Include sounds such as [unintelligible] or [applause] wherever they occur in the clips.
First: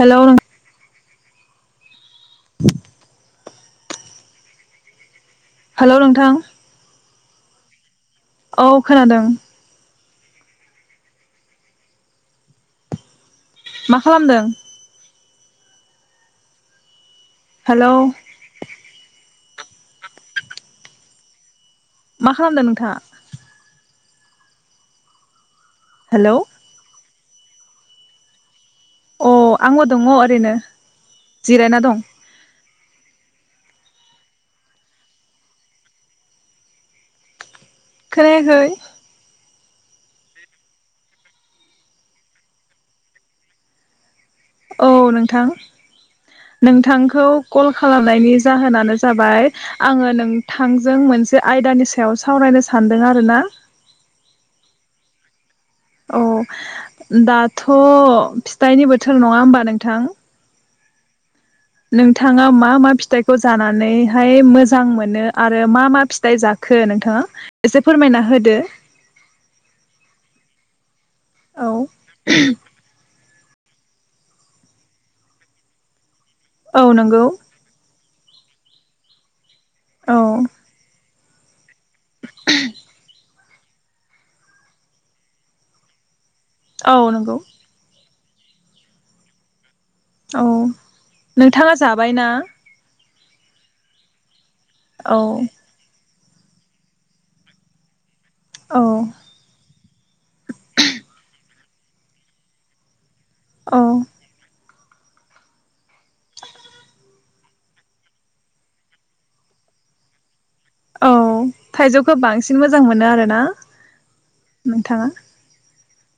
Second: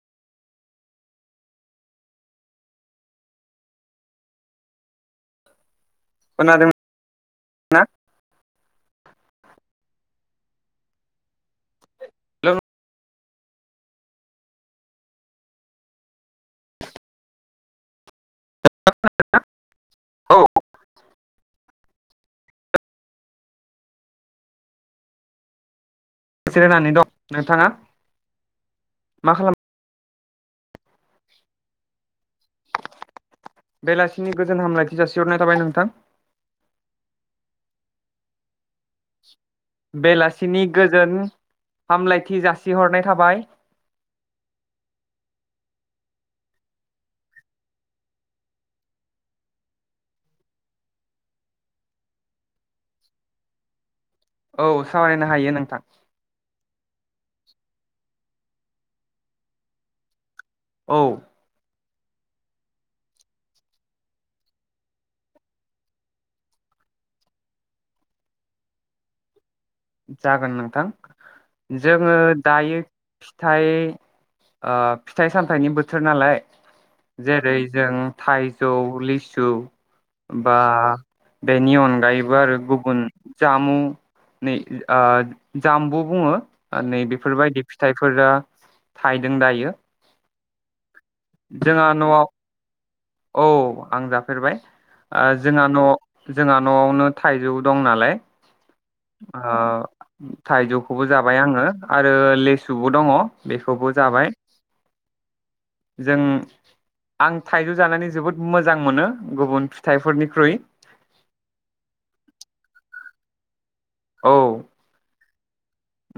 Hello [inaudible] hello नोंथां। खोनादों ना? औ खोनादों। हेलौ मा खालामदों? हेलौ औ मा खालामदों नोंथाङा? हेलौ से रानानै दं। नोंथाङा अ मा खालाम आं दङ ओरैनो। जिरायना दं। बेलासिनि गोजोन हामलायथि जासिहरनाय थाबाय नोंथां। खोनायाखै बेलासिनि गोजोन हामलायथि जासिहरनाय थाबाय। औ नोंथां नोंथांखौ कल खालामनायनि जाहोनानो जाबाय आङो नोंथांजों मोनसे आयदानि सायाव सावरायनो सानदों आरोना। औ सावरायनो हायो नों आ औ दाथ' फिथाइनि बोथोर नङा होमबा नोंथां औ नोंथाङा मा मा फिथाइखौ जानानैहाय मोजां मोनो आरो मा मा फिथाइ जाखो नोंथाङा एसे फोरमायना होदो जागोन नोंथां औ जोङो दायो फिथाइ ओ फिथाइ सामथायाइनि बोथोर नालाय औ नंगौ जेरै जों थाइजौ लिसु औ बा बे नि अनगायैबो आरो गुबुन जामुं नै ओ आ जाम्बु बुङो औ नै नंगौ बेफोरबायदि फिथाइ फोरा थायदों दायो औ नोंथाङा जोंहा न'आव जाबायना? औ आं जाफेरबाय औ आ जोंहा न' जोंहा न'आवनो थाइजौ दं नालाय औ ओ थाइजौखौबो जाबाय आङो आरो लेसुबो दङ औ बेखौबो जाबाय जों आं थाइजौ जानानै जोबोद मोजां मोनो गुबुन फिथाइफोरनिख्रुइ औ थाइजौखो बांसिन मोजां मोनो आरो ना नोंथाङा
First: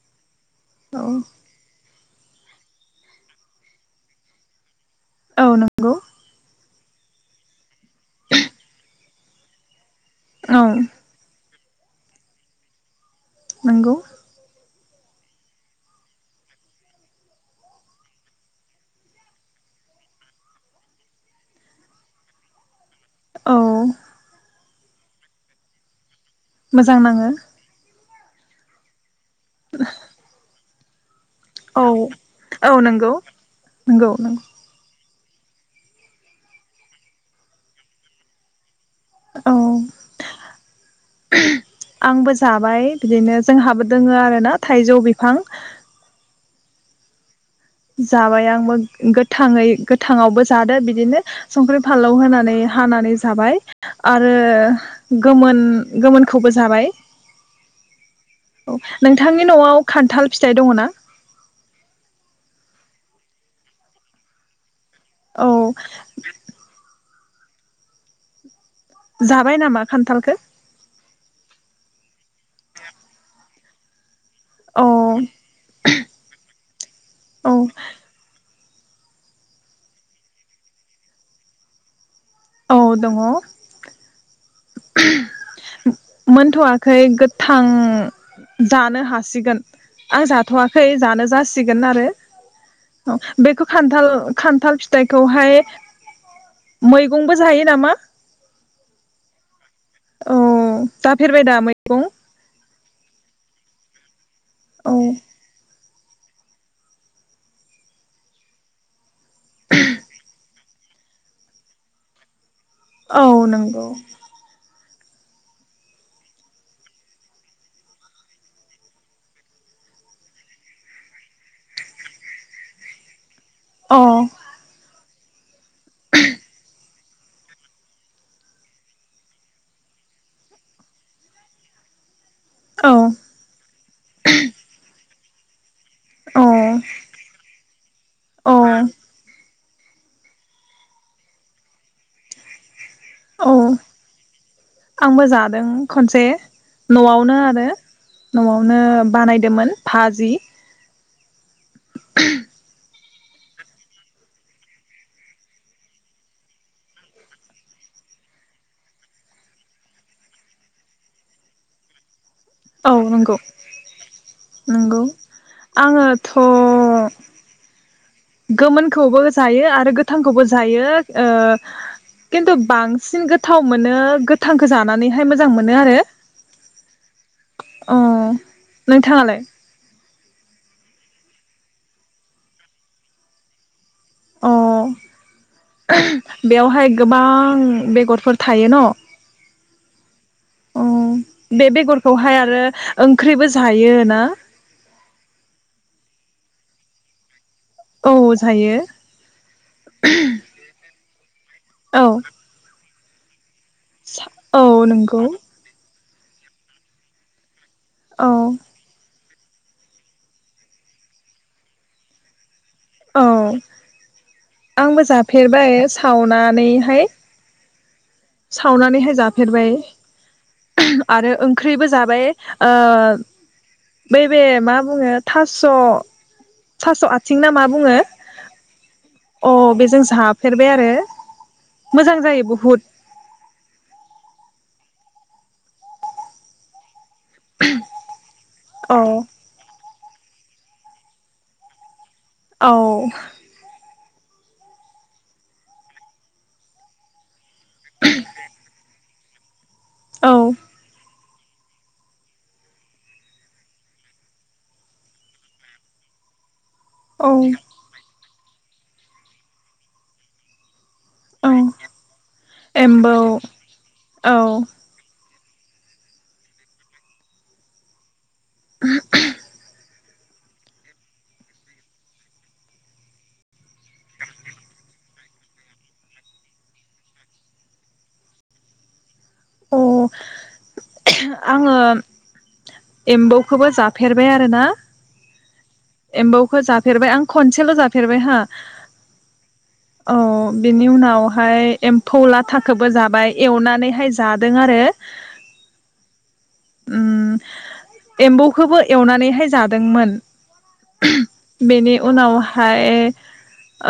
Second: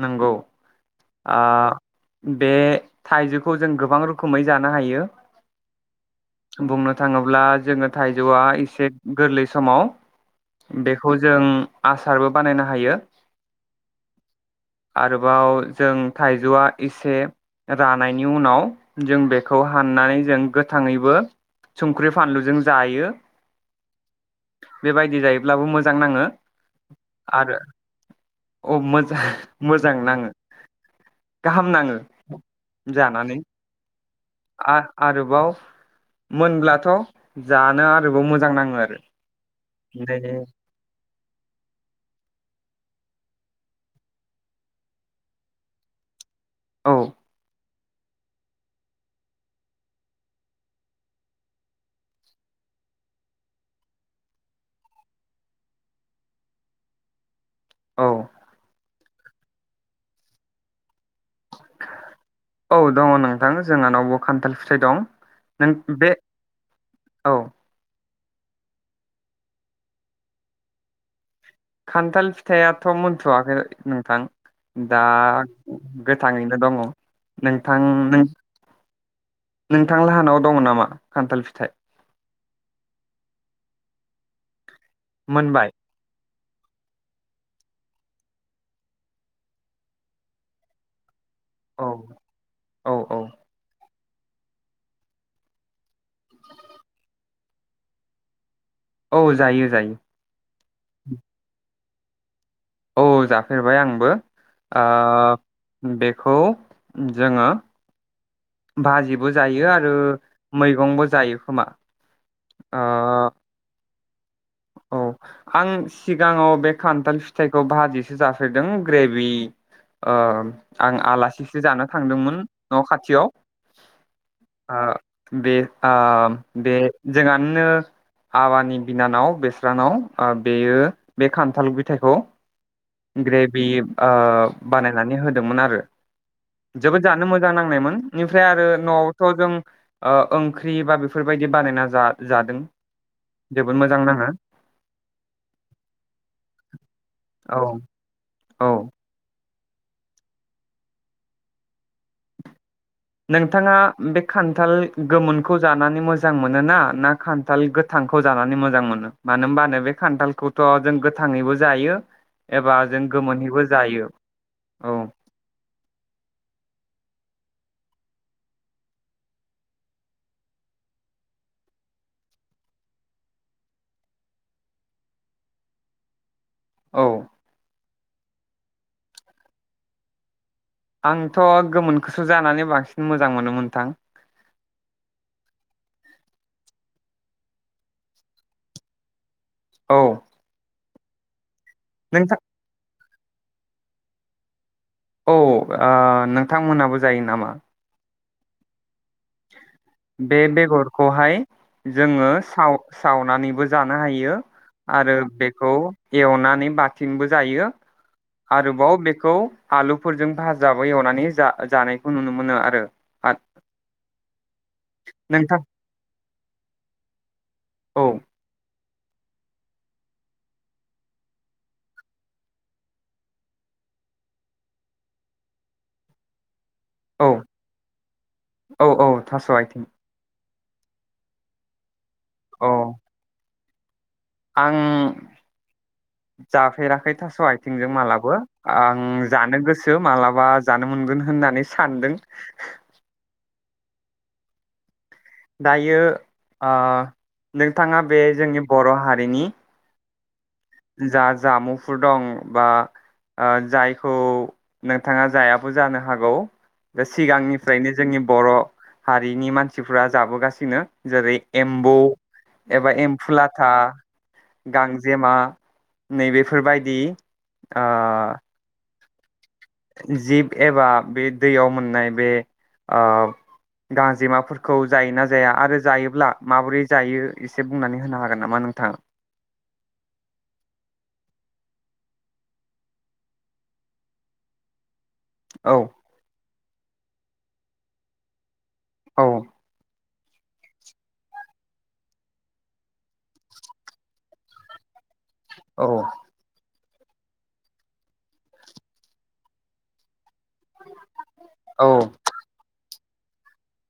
नोंगौ औ आ बे थाइजौखौ जों गोबां रोखोमै जानो हायो औ नोंगौ बुंनो थाङोब्ला जोङो थाइजौआ एसे गोरलै समाव औ बेखौ जों आसारबो बानायनो हायो नोंगौ आरोबाव जों थाइजौआ इसे रानायनि उनाव जों बेखौ हाननानै जों गोथाङैबो संख्रि फानलुजों जायो औ बेबायदि जायोब्लाबो मोजां नाङो मोजां नाङो। औ मोजां। मोजां नाङो। गाहाम औ नाङो औ नोंगौ नोंगौ। आ आरोबाव मोनब्लाथ' जानो आरोबाव मोजां नाङो आरो। औ [unintelligible] आंबो जाबाय बिदिनो जोंहाबो दोङो आरो ना थाइजौ बिफां। औ। जाबाय आंबो गोथाङै गोथाङावबो जादो बिदिनो संख्रि फानलौ होनानै हानानै जाबाय आरो गोमोन गोमोनखौबो जाबाय। औ नोंथांनि न'आव खान्थाल फिथाइ दङो ना? औ दङ नोंथां जोंहानावबो खान्थाल फिथाइ दं औ नों बे औ। जाबाय नामा खान्थालखो? खान्थाल फिथाइआथ' मोनथ'वाखै। नोंथां। औ दा गोथाङैनो दङ औ नोंथां नों नोंथां लाहानाव दङ नामा खान्थाल फिथाइ? औ दङ। मोनबाय? मोनथ'वाखै गोथां जानो हासिगोन आं जाथ'आखै जानो जासिग सिगोन औ आरो औ अ औ बेखौ खान थाल खान्थाल फिथाइखौहाय मैगंबो जायो नामा? औ जायो। जायो अ जाफेरबाय दा मै? गं। औ जाफेरबाय आंबो। आ औ बेखौ जोङो भाजिबो जायो आरो मैगंबो जायो खोमा। ओ औ नंगौ। औ आं सिगाङाव बे खान्थाल फिथाइखौ भाजिसो जाफेरदों ग्रेभि ओ आं आलासिसो जानो थांदोंमोन न' खाथियाव। अ ओ बे आ बे जोंहानिनो आबानि बिनानाव बेस्रानाव बेयो बे खान्थाल फिथायखौ औ ग्रेभि ओ बानायनानै हो दोंमोन आरो औ जोबोद जानो मोजां नांनायमोन बेनिफ्राय औ आरो न'आवथ' जों ओ ओंख्रि बा बेफोरबायदि बानायना जा जादों औ जोबोद मोजां नाङो आंबो जादों खनसे न'आवनो औ आरो औ न'आवनो बानाय नायदोंमोन भाजि [unintelligible] नोंथाङा बे खान्थाल गोमोनखौ जानानै मोजां मोन ना ना खान्थाल गोथांखौ जानानै मोजां मोनो मानो होनबानो बे खान्थालखौथ' जों गोथाङैबो जायो एबा औ जों नंगौ गोमोनैबो जायो औ नंगौ आङोथ' गोमोनखौबो जायो आरो गोथांखौबो जायो ओ खिन्थु बांसिन गोथाव मोनो गोथांखौ जानानैहाय मोजां मोनो आरो औ अ नोंथाङालाय आंथ' गोमोनखौसो जानानै बांसिन मोजां मोनो मोनथां अ बेवहाय गोबां बेगरफोर थायो न' औ अ बे नोंथां बेगरखौहाय आरो ओंख्रिबो जायो ना औ आ नोंथांमोनाबो जायो नामा औ जायो बे बेगरखौहाय औ जोङो साव सावनानैबो जानो हायो औ आरो नंगौ बेखौ एवनानै बाथिंबो जायो औ आरोबाव बेख खौ आलुफोरजों भाजाबो एवनानै जा-जानायखौ नुनो मोनो आ रो आ औ आंबो जाफेरबाय सावना नैहाय औ सावनानैहाय जाफेरबाय आरो ओंख्रिबो जाबाय ओ बैबे मा बुङो थास' थास' औ आथिं ना मा बुङो औ औ थास' अ आथिं बेजों जाफ फेरबाय आरो मोजां जायो औ बुहुत आं जाफेराखै थास' आथिंजों मालाबो औ आं जानो गोसो मालाबा जानो मोनगोन होननानै सानदों औ दायो आ नोंथाङा बे जोंनि बर' हा बेनि औ जा जामुफोर दं बा आ जायखौ नोंथाङा जायाबो जानो हागौ बे औ सिगांनिफ्रायनो जोंनि बर' हारिनि मानसिफ्रा जाबोगासिनो जेरै औ एम्बौ एबा एम्बौ एम्फु लाथा, औ गांजेमा नैबेफोरबायदि आ जिब एबा बे दैयाव मोननाय बे ओ गांजेमाफोरखौ जायोना जाया आरो जायोब्ला माबोरै जायो एसे बुंनानै होनो हागोन नामा नोंथाङा अ आङो एम्बौखौबो जाफेरबाय आरोना औ खौ जाफेरबाय आं खनसेल जाफेरबाय हा औ औ बिनि उनावहाय एम्फौ लाथाखौबो जाबाय एवनानैहाय जादों आरो औ उम एम्बौखौबो एवनानैहाय जादोंमोन औ बेनि उनावहाय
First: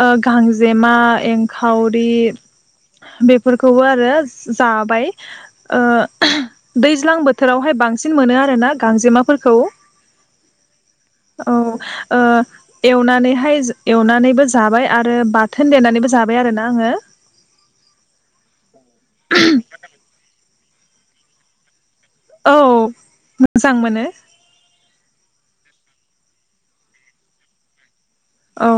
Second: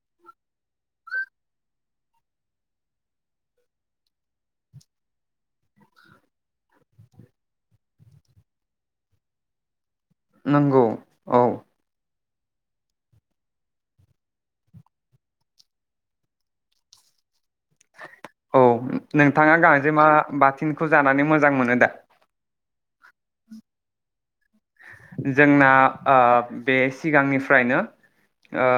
ओ गांजेमा एंखावरि बेफोरखौबो आरो जाबाय ओ दैज्लां बोथोरावहाय बांसिन मोनो आरो ना गांजेमाफोरखौ नंगौ औ ओ एवनानैहाय एवनानैबो जाबाय आरो बाथोन देनानैबो जाबाय आरोना आङो औ नोंथाङा गांजेमा बाथिनखौ जानानै मोजां मोनो दा औ मोजां मोनो जोंना ओ बे सिगांनिफ्रायनो ओ औ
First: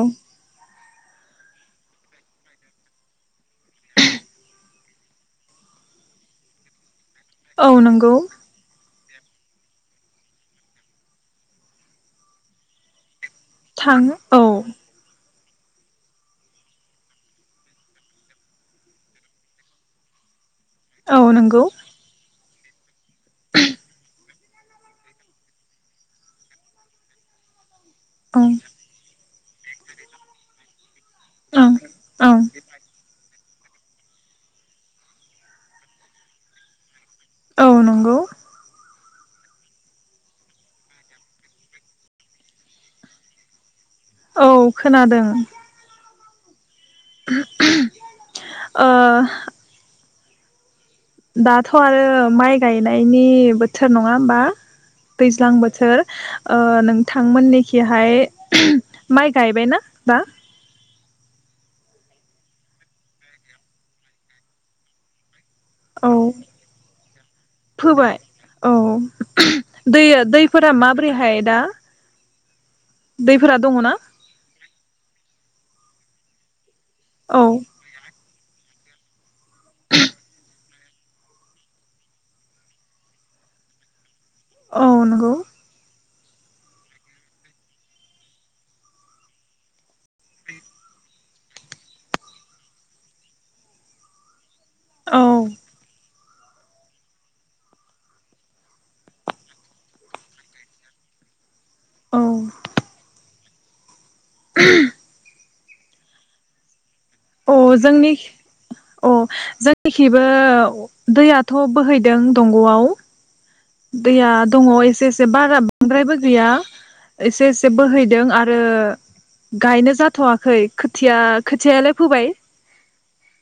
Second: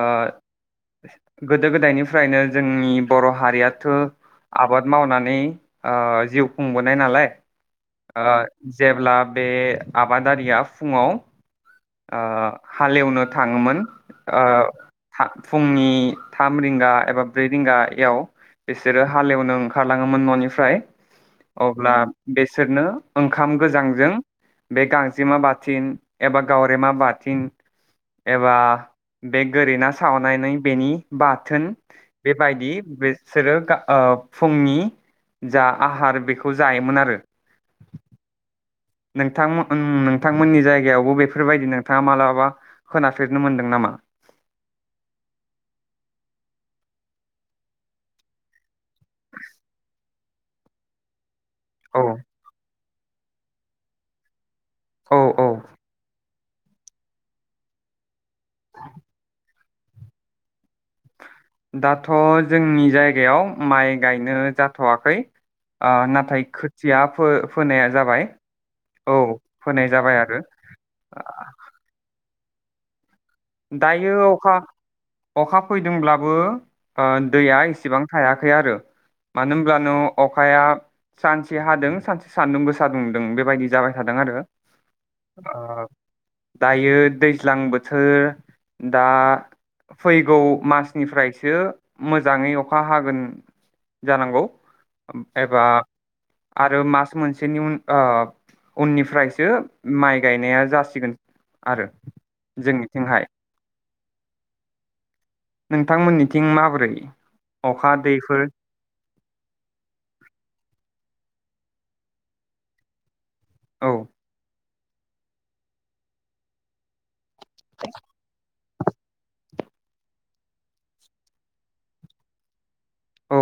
गोदो -गोदायनिफ्रायनो जोंनि बर हारियाथ आबाद मावनानै ओ जिउ खुंबोनाय नालाय औ नंगौ ओ जेब्ला बे आबादारिया फुङाव ओ हालेवनो थाङोमोन थाङो ओ औ फुंनि थाम रिंगा एबा ब्रै रिंगायाव बिसोरो हालेवनो ओंखारलाङोमोन ननिफ्राय औ नंगौ फ्राय अब्ला बिसोरनो ओंखाम गोजांजों बे गांजेमा बा थिन एबा गावरेमा बाथिन औ एबा बे गोरि ना सावनानै बेनि बाथोन ओं ओं बेबायदि बिसोरो ओ फुंनि जा आहार बेखौ जायोमोन आरो औ नंगौ नोंथांमोन नोंथांमोननि जायगायावबो बेफोरबायदि नोंथाङा मालाबा खोनाफेरनो मोनदों नामा? औ खोनादों [unintelligible] ओ दाथ आरो औ माइ गाय गायनायनि बोथोर नङा होमबा औ औ दैज्लां बोथोर ओ नोंथांमोननिखिहाय माइ गायबायना बा दाथ' जोंनि जायगायाव माइ गायनो जाथ'वाखै आ औ नाथाय खोथिया फो-फोनाया फोबाय जाबाय औ फोनाय दै जाबाय आरो दैफोरा माबोरैहाय दा दैफोरा दङना दायो अखा अखा फैदोंब्लाबो ओ औ दैया इसिबां हायाखै आरो मानो होमब्लानो अखाया सानसे हादों सानसे सानदुं गोसा दुंदों बेबायदि जाबाय था दों आरो औ नंगौ ओ दायो दैज्लां बोथोर दा फैगौ मासनिफ्रायसो मोजाङै अखा हागोन जानांगौ औ एबा आरो मास मोनसेनि उन ओ उननिफ्रायसो माइ गायनाया जासिगोन। आरो औ जोंनिथिंहाय [unintelligible] नोंथांमोननिथिं माबोरै अ अखा जोंनि दैफोर औ जोंनिखिबो दैयाथ' बोहैदों दंग'आव औ दैया दङ एसे एसे बारा बांद्रायबो गैया। एसे एसे बोहैदों आ रो गायनो जाथ'आखै खोथिया खोथियालाय फोबाय औ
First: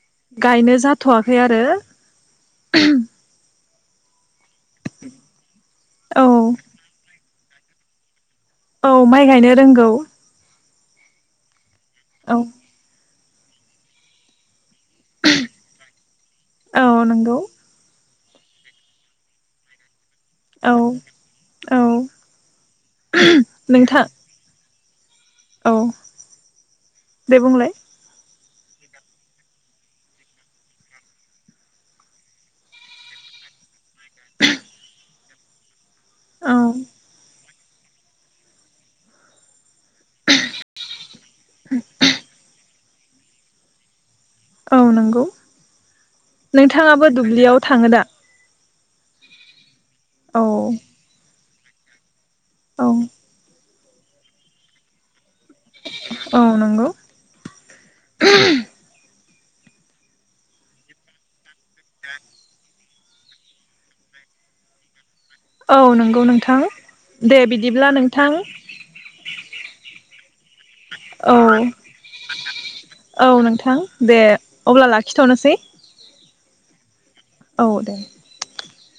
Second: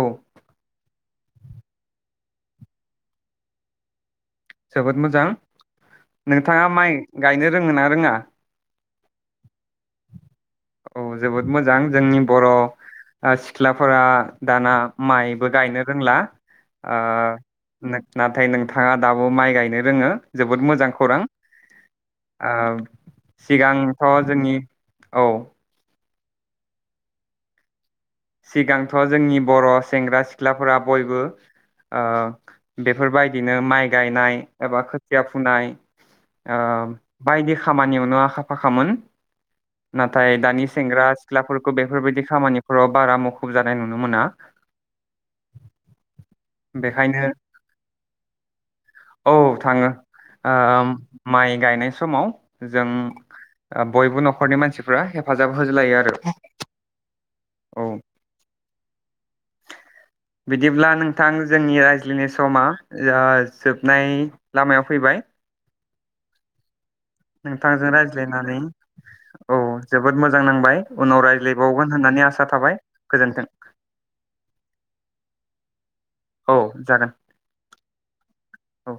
गायनो जा थ'वाखै आरो जोबोद मोजां औ नोंथाङा माइ गायनो रोङो ना रोङा औ माइ गायनो रोंगौ। औ जोबोद मो जां जोंनि औ बर' आ सिख्लाफोरा दाना माइबो गायनो रोंला औ नंगौ नाथाय नोंथाङा दाबो माइ गायनो रोङो। जोबोद औ मोजां खौरां औ आ नोंथां सिगांथ' जोंनि औ दे बुंलाय सिगांथ' जोंनि बर' सेंग्रा सिख्लाफोरा बयबो ओ बेफोरबायदिनो माइ गायनाय एबा खो थिया फुनाय ओ औ बायदि खा खामानियावनो आखा फाखामोन नाथाय दानि सेंग्रा सिख्लाफोरखौ बेफोरबायदि खामानि रब बारा मुखुब जानाय नुनो मोना। औ नंगौ नोंथाङाबो बेखायनो दुब्लियाव थाङो दा औ थाङो औ ओ माइ गायनाय समाव जों औ आ बयबो नखरनि मानसिफ्रा हेब हेफाजाब होजलायो आरो औ नंगौ औ [inaudible] बिदिब्ला नोंथां जोंनि रायज्लायनाय समा जा जोबनाय लामायाव फैबाय औ नंगौ नोंथां। दे बिदिब्ला नोंथांजों नोंथां रायज्लायनानै औ जोबोद मोजां नांबाय उनाव औ रायज्लायबावगोन होननानै आसा थाबाय औ गोजोनथों नोंथां दे अब्ला लाखिथ'नोसै औ जागोन। औ दे औ